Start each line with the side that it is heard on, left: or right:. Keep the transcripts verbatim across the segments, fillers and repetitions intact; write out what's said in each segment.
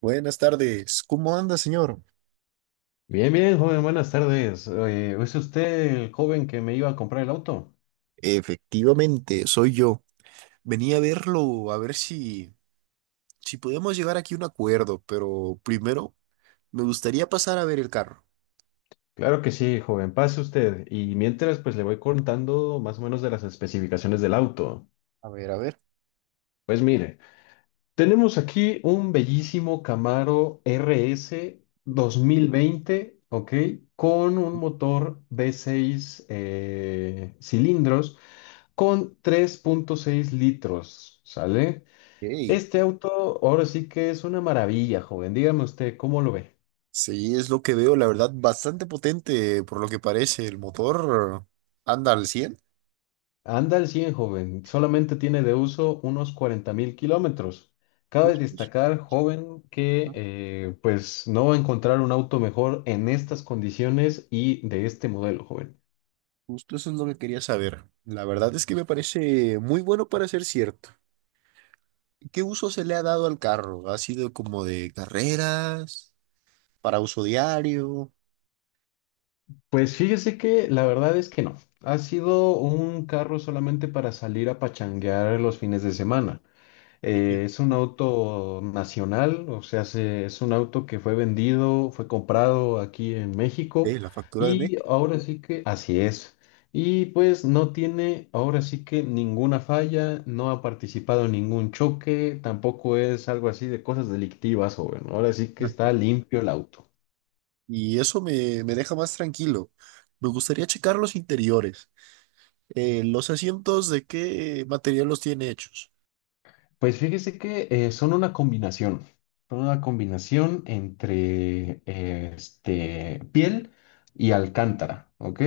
right: Buenas tardes, ¿cómo anda, señor?
left: Bien, bien, joven, buenas tardes. Oye, ¿es usted el joven que me iba a comprar el auto?
right: Efectivamente, soy yo. Venía a verlo, a ver si, si podemos llegar aquí a un acuerdo, pero primero me gustaría pasar a ver el carro.
left: Claro que sí, joven, pase usted. Y mientras, pues le voy contando más o menos de las especificaciones del auto.
right: A ver, a ver.
left: Pues mire, tenemos aquí un bellísimo Camaro RS veinte, ¿ok? Con un motor v seis eh, cilindros con tres punto seis litros, ¿sale?
right: Ey.
left: Este auto ahora sí que es una maravilla, joven. Dígame usted, ¿cómo lo ve?
right: Sí, es lo que veo, la verdad, bastante potente por lo que parece. El motor anda al cien.
left: Anda al cien, joven. Solamente tiene de uso unos cuarenta mil kilómetros. Cabe
right: Justo, eso,
left: destacar, joven, que
right: ajá,
left: eh, pues no va a encontrar un auto mejor en estas condiciones y de este modelo, joven.
right: justo eso es lo que quería saber. La verdad es que me parece muy bueno para ser cierto. ¿Qué uso se le ha dado al carro? ¿Ha sido como de carreras? Para uso diario,
left: Pues fíjese que la verdad es que no. Ha sido un carro solamente para salir a pachanguear los fines de semana. Eh, es un auto nacional, o sea, se- es un auto que fue vendido, fue comprado aquí en
right: eh,
left: México
right: la factura de mes.
left: y ahora sí que así es. Y pues no tiene ahora sí que ninguna falla, no ha participado en ningún choque, tampoco es algo así de cosas delictivas, joven. Ahora sí que está limpio el auto.
right: Y eso me, me deja más tranquilo. Me gustaría checar los interiores. Eh, los asientos, ¿de qué material los tiene hechos?
left: Pues fíjese que eh, son una combinación, son una combinación entre eh, este, piel y alcántara, ¿ok?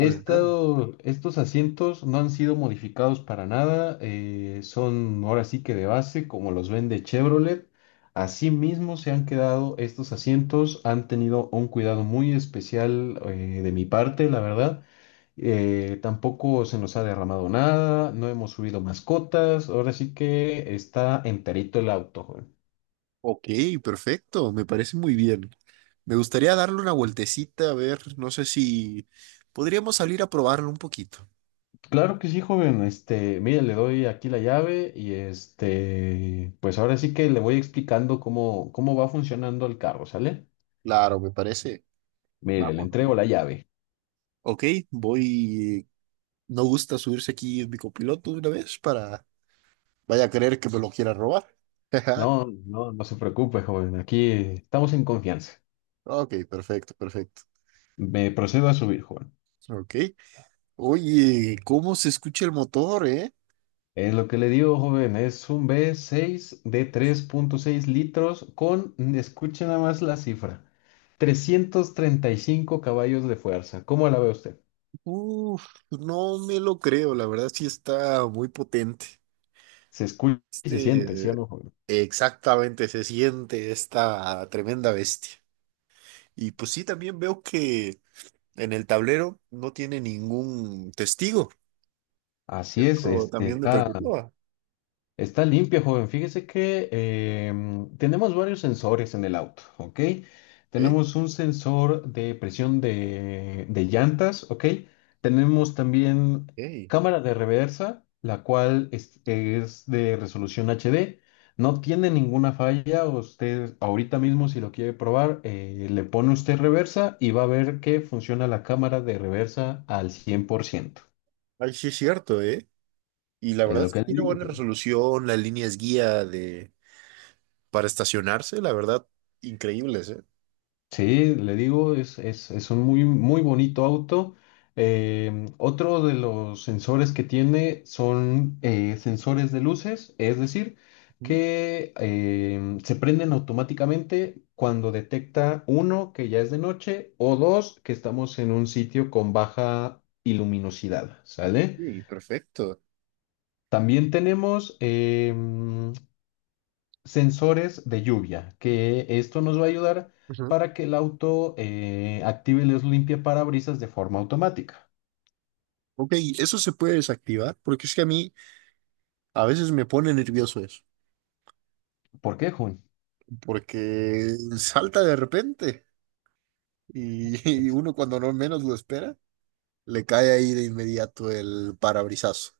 right: Alacrán.
left: Estos asientos no han sido modificados para nada, eh, son ahora sí que de base, como los vende Chevrolet. Asimismo se han quedado estos asientos, han tenido un cuidado muy especial eh, de mi parte, la verdad. Eh, tampoco se nos ha derramado nada, no hemos subido mascotas, ahora sí que está enterito el auto, joven.
right: Ok, perfecto. Me parece muy bien. Me gustaría darle una vueltecita, a ver, no sé si podríamos salir a probarlo un poquito.
left: Claro que sí, joven, este, mire, le doy aquí la llave y este, pues ahora sí que le voy explicando cómo, cómo va funcionando el carro, ¿sale?
right: Claro, me parece.
left: Mire, le
right: Vamos.
left: entrego la llave.
right: Ok, voy. No gusta subirse aquí en mi copiloto de una vez para vaya a creer que me lo quiera robar.
left: No, no, no se preocupe, joven, aquí estamos en confianza.
right: Ok, perfecto, perfecto.
left: Me procedo a subir, joven.
right: Ok. Oye, ¿cómo se escucha el motor, eh?
left: Es lo que le digo, joven, es un V seis de tres punto seis litros con, escuchen nada más la cifra, trescientos treinta y cinco caballos de fuerza. ¿Cómo la ve usted?
right: Uf, no me lo creo, la verdad sí está muy potente.
left: Se escucha y se siente, ¿sí o
right: Este,
left: no, joven?
right: exactamente, se siente esta tremenda bestia. Y pues sí, también veo que en el tablero no tiene ningún testigo.
left: Así es,
right: Eso
left: este,
right: también me
left: está.
right: preocupa.
left: Está limpia, joven. Fíjese que em, tenemos varios sensores en el auto, ¿ok?
right: ¿Eh?
left: Tenemos un sensor de presión de, de llantas, ¿ok? Tenemos también
right: Ey.
left: cámara de reversa, la cual es, es de resolución H D. No tiene ninguna falla. Usted ahorita mismo, si lo quiere probar, eh, le pone usted reversa y va a ver que funciona la cámara de reversa al cien por ciento.
right: Ay, sí es cierto, ¿eh? Y la
left: Es
right: verdad
left: lo
right: es
left: que
right: que
left: le
right: tiene buena
left: digo.
right: resolución, la línea es guía de para estacionarse, la verdad, increíbles, ¿eh?
left: Sí, le digo, es, es, es un muy, muy bonito auto. Em, otro de los sensores que tiene son eh, sensores de luces, es decir,
right: Ujú.
left: que em, se prenden automáticamente cuando detecta uno que ya es de noche o dos que estamos en un sitio con baja iluminosidad, ¿sale?
right: Sí, perfecto.
left: También tenemos em, sensores de lluvia, que esto nos va a ayudar
right: Ujú.
left: para que el auto eh, active los limpiaparabrisas de forma automática.
right: Ok, ¿eso se puede desactivar? Porque es que a mí a veces me pone nervioso eso,
left: ¿Por qué, Jun?
right: porque salta de repente y, y uno cuando no menos lo espera, le cae ahí de inmediato el parabrisazo.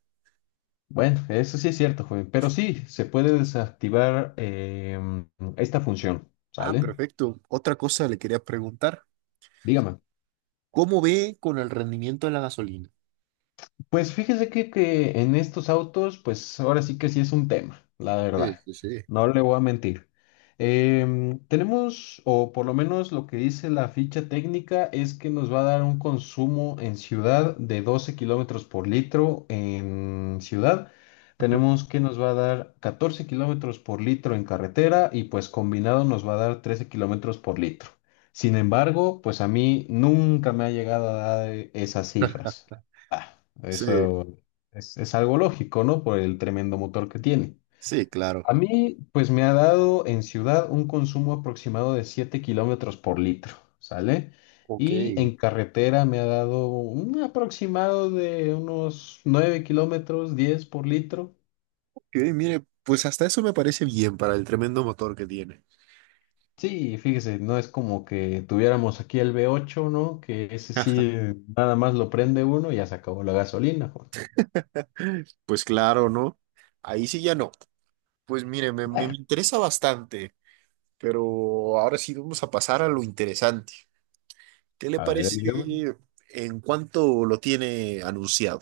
left: Bueno, eso sí es cierto, Jun, pero sí, se puede desactivar em, esta función,
right: Ah,
left: ¿sale?
right: perfecto. Otra cosa le quería preguntar,
left: Dígame.
right: ¿cómo ve con el rendimiento de la gasolina?
left: Pues fíjese que, que en estos autos, pues ahora sí que sí es un tema, la
right: Sí,
left: verdad.
right: sí, sí.
left: No le voy a mentir. Em, tenemos, o por lo menos lo que dice la ficha técnica, es que nos va a dar un consumo en ciudad de doce kilómetros por litro en ciudad. Tenemos que nos va a dar catorce kilómetros por litro en carretera y pues combinado nos va a dar trece kilómetros por litro. Sin embargo, pues a mí nunca me ha llegado a dar eh, esas cifras. Ah.
right: Sí,
left: Eso es, es algo lógico, ¿no? Por el tremendo motor que tiene.
right: sí, claro.
left: A mí, pues me ha dado en ciudad un consumo aproximado de siete kilómetros por litro, ¿sale?
right: Ok.
left: Y en carretera me ha dado un aproximado de unos nueve kilómetros, diez por litro.
right: Que, mire, pues hasta eso me parece bien para el tremendo motor que tiene.
left: Sí, fíjese, no es como que tuviéramos aquí el V ocho, ¿no? Que ese sí, nada más lo prende uno y ya se acabó la gasolina. Joder.
right: Pues claro, ¿no? Ahí sí ya no. Pues mire, me, me interesa bastante, pero ahora sí vamos a pasar a lo interesante. ¿Qué le
left: A ver,
right: parece
left: dígame.
right: en cuánto lo tiene anunciado?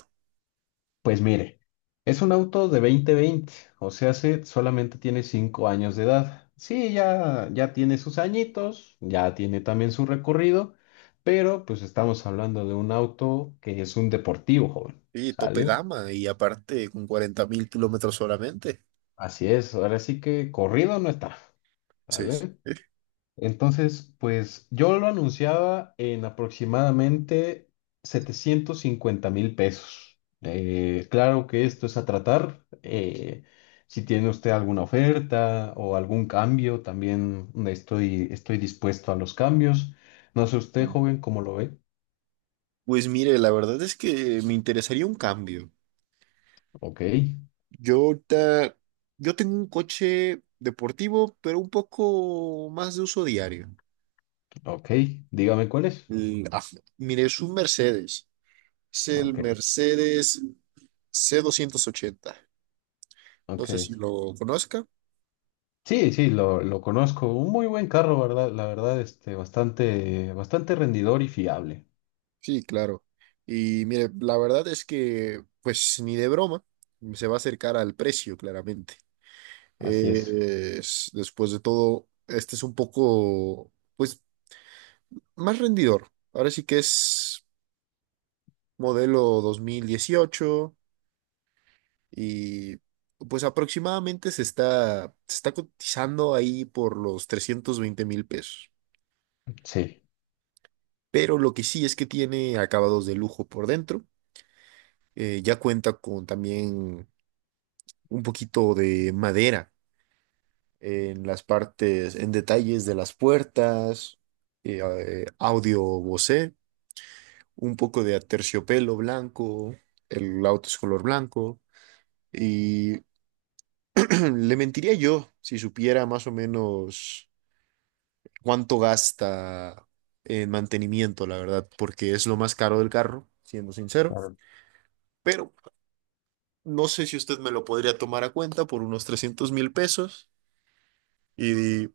left: Pues mire, es un auto de dos mil veinte, o sea, se solamente tiene cinco años de edad. Sí, ya, ya tiene sus añitos, ya tiene también su recorrido, pero pues estamos hablando de un auto que es un deportivo, joven,
right: Sí, tope
left: ¿sale?
right: gama y aparte con cuarenta mil kilómetros solamente.
left: Así es, ahora sí que corrido no está,
right: Sí.
left: ¿sale? Entonces, pues yo lo anunciaba en aproximadamente setecientos cincuenta mil pesos. Eh, claro que esto es a tratar. Eh, si tiene usted alguna oferta o algún cambio, también estoy, estoy dispuesto a los cambios. No sé usted,
right: ¿Eh?
left: joven, cómo lo ve.
right: Pues mire, la verdad es que me interesaría un cambio.
left: Ok,
right: Yo ahorita, yo tengo un coche deportivo, pero un poco más de uso diario.
left: ok. Dígame cuál es.
right: El- ah, Mire, es un Mercedes. Es el
left: Ok,
right: Mercedes c doscientos ochenta. No sé
left: ok.
right: si lo conozca.
left: Sí, sí, lo, lo conozco. Un muy buen carro, ¿verdad? La verdad, este, bastante, bastante rendidor y fiable.
right: Sí, claro. Y mire, la verdad es que, pues ni de broma, se va a acercar al precio, claramente.
left: Así es.
right: Eh, es- después de todo, este es un poco pues más rendidor. Ahora sí que es modelo dos mil dieciocho y pues aproximadamente se está, se está cotizando ahí por los trescientos veinte mil pesos.
left: Sí,
right: Pero lo que sí es que tiene acabados de lujo por dentro. Eh, ya cuenta con también un poquito de madera en las partes, en detalles de las puertas, eh, eh, audio Bose, un poco de aterciopelo blanco, el auto es color blanco. Y le mentiría yo si supiera más o menos cuánto gasta en mantenimiento, la verdad, porque es lo más caro del carro, siendo sincero.
left: claro.
right: Pero no sé si usted me lo podría tomar a cuenta por unos trescientos mil pesos y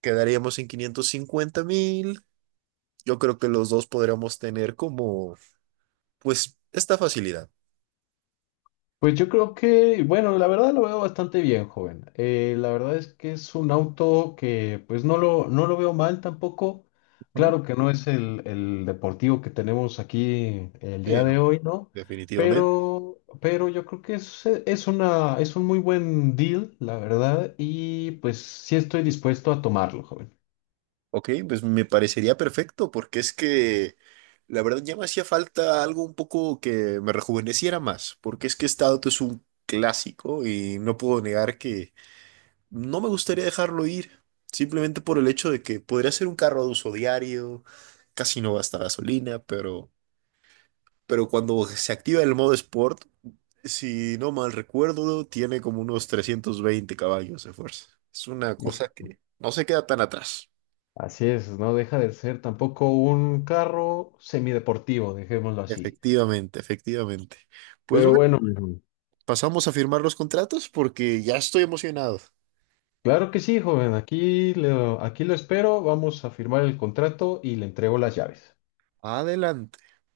right: quedaríamos en quinientos cincuenta mil. Yo creo que los dos podríamos tener como, pues, esta facilidad.
left: Pues yo creo que, bueno, la verdad lo veo bastante bien, joven. Eh, la verdad es que es un auto que pues no lo, no lo veo mal tampoco.
right: Ujú.
left: Claro que no es el, el deportivo que tenemos aquí el
right: Sí,
left: día de
right: no.
left: hoy, ¿no?
right: Definitivamente.
left: Pero, pero yo creo que es, es una, es un muy buen deal, la verdad, y pues sí estoy dispuesto a tomarlo, joven.
right: Ok, pues me parecería perfecto, porque es que la verdad ya me hacía falta algo un poco que me rejuveneciera más, porque es que este auto es un clásico y no puedo negar que no me gustaría dejarlo ir, simplemente por el hecho de que podría ser un carro de uso diario, casi no gasta gasolina, pero, pero cuando se activa el modo Sport, si no mal recuerdo, tiene como unos trescientos veinte caballos de fuerza. Es una cosa
left: Hijo.
right: que no se queda tan atrás.
left: Así es, no deja de ser tampoco un carro semideportivo, dejémoslo así.
right: Efectivamente, efectivamente. Pues
left: Pero
right: bueno,
left: bueno.
right: pasamos a firmar los contratos porque ya estoy emocionado.
left: Claro que sí, joven. Aquí lo, aquí lo espero. Vamos a firmar el contrato y le entrego las llaves.
right: Adelante.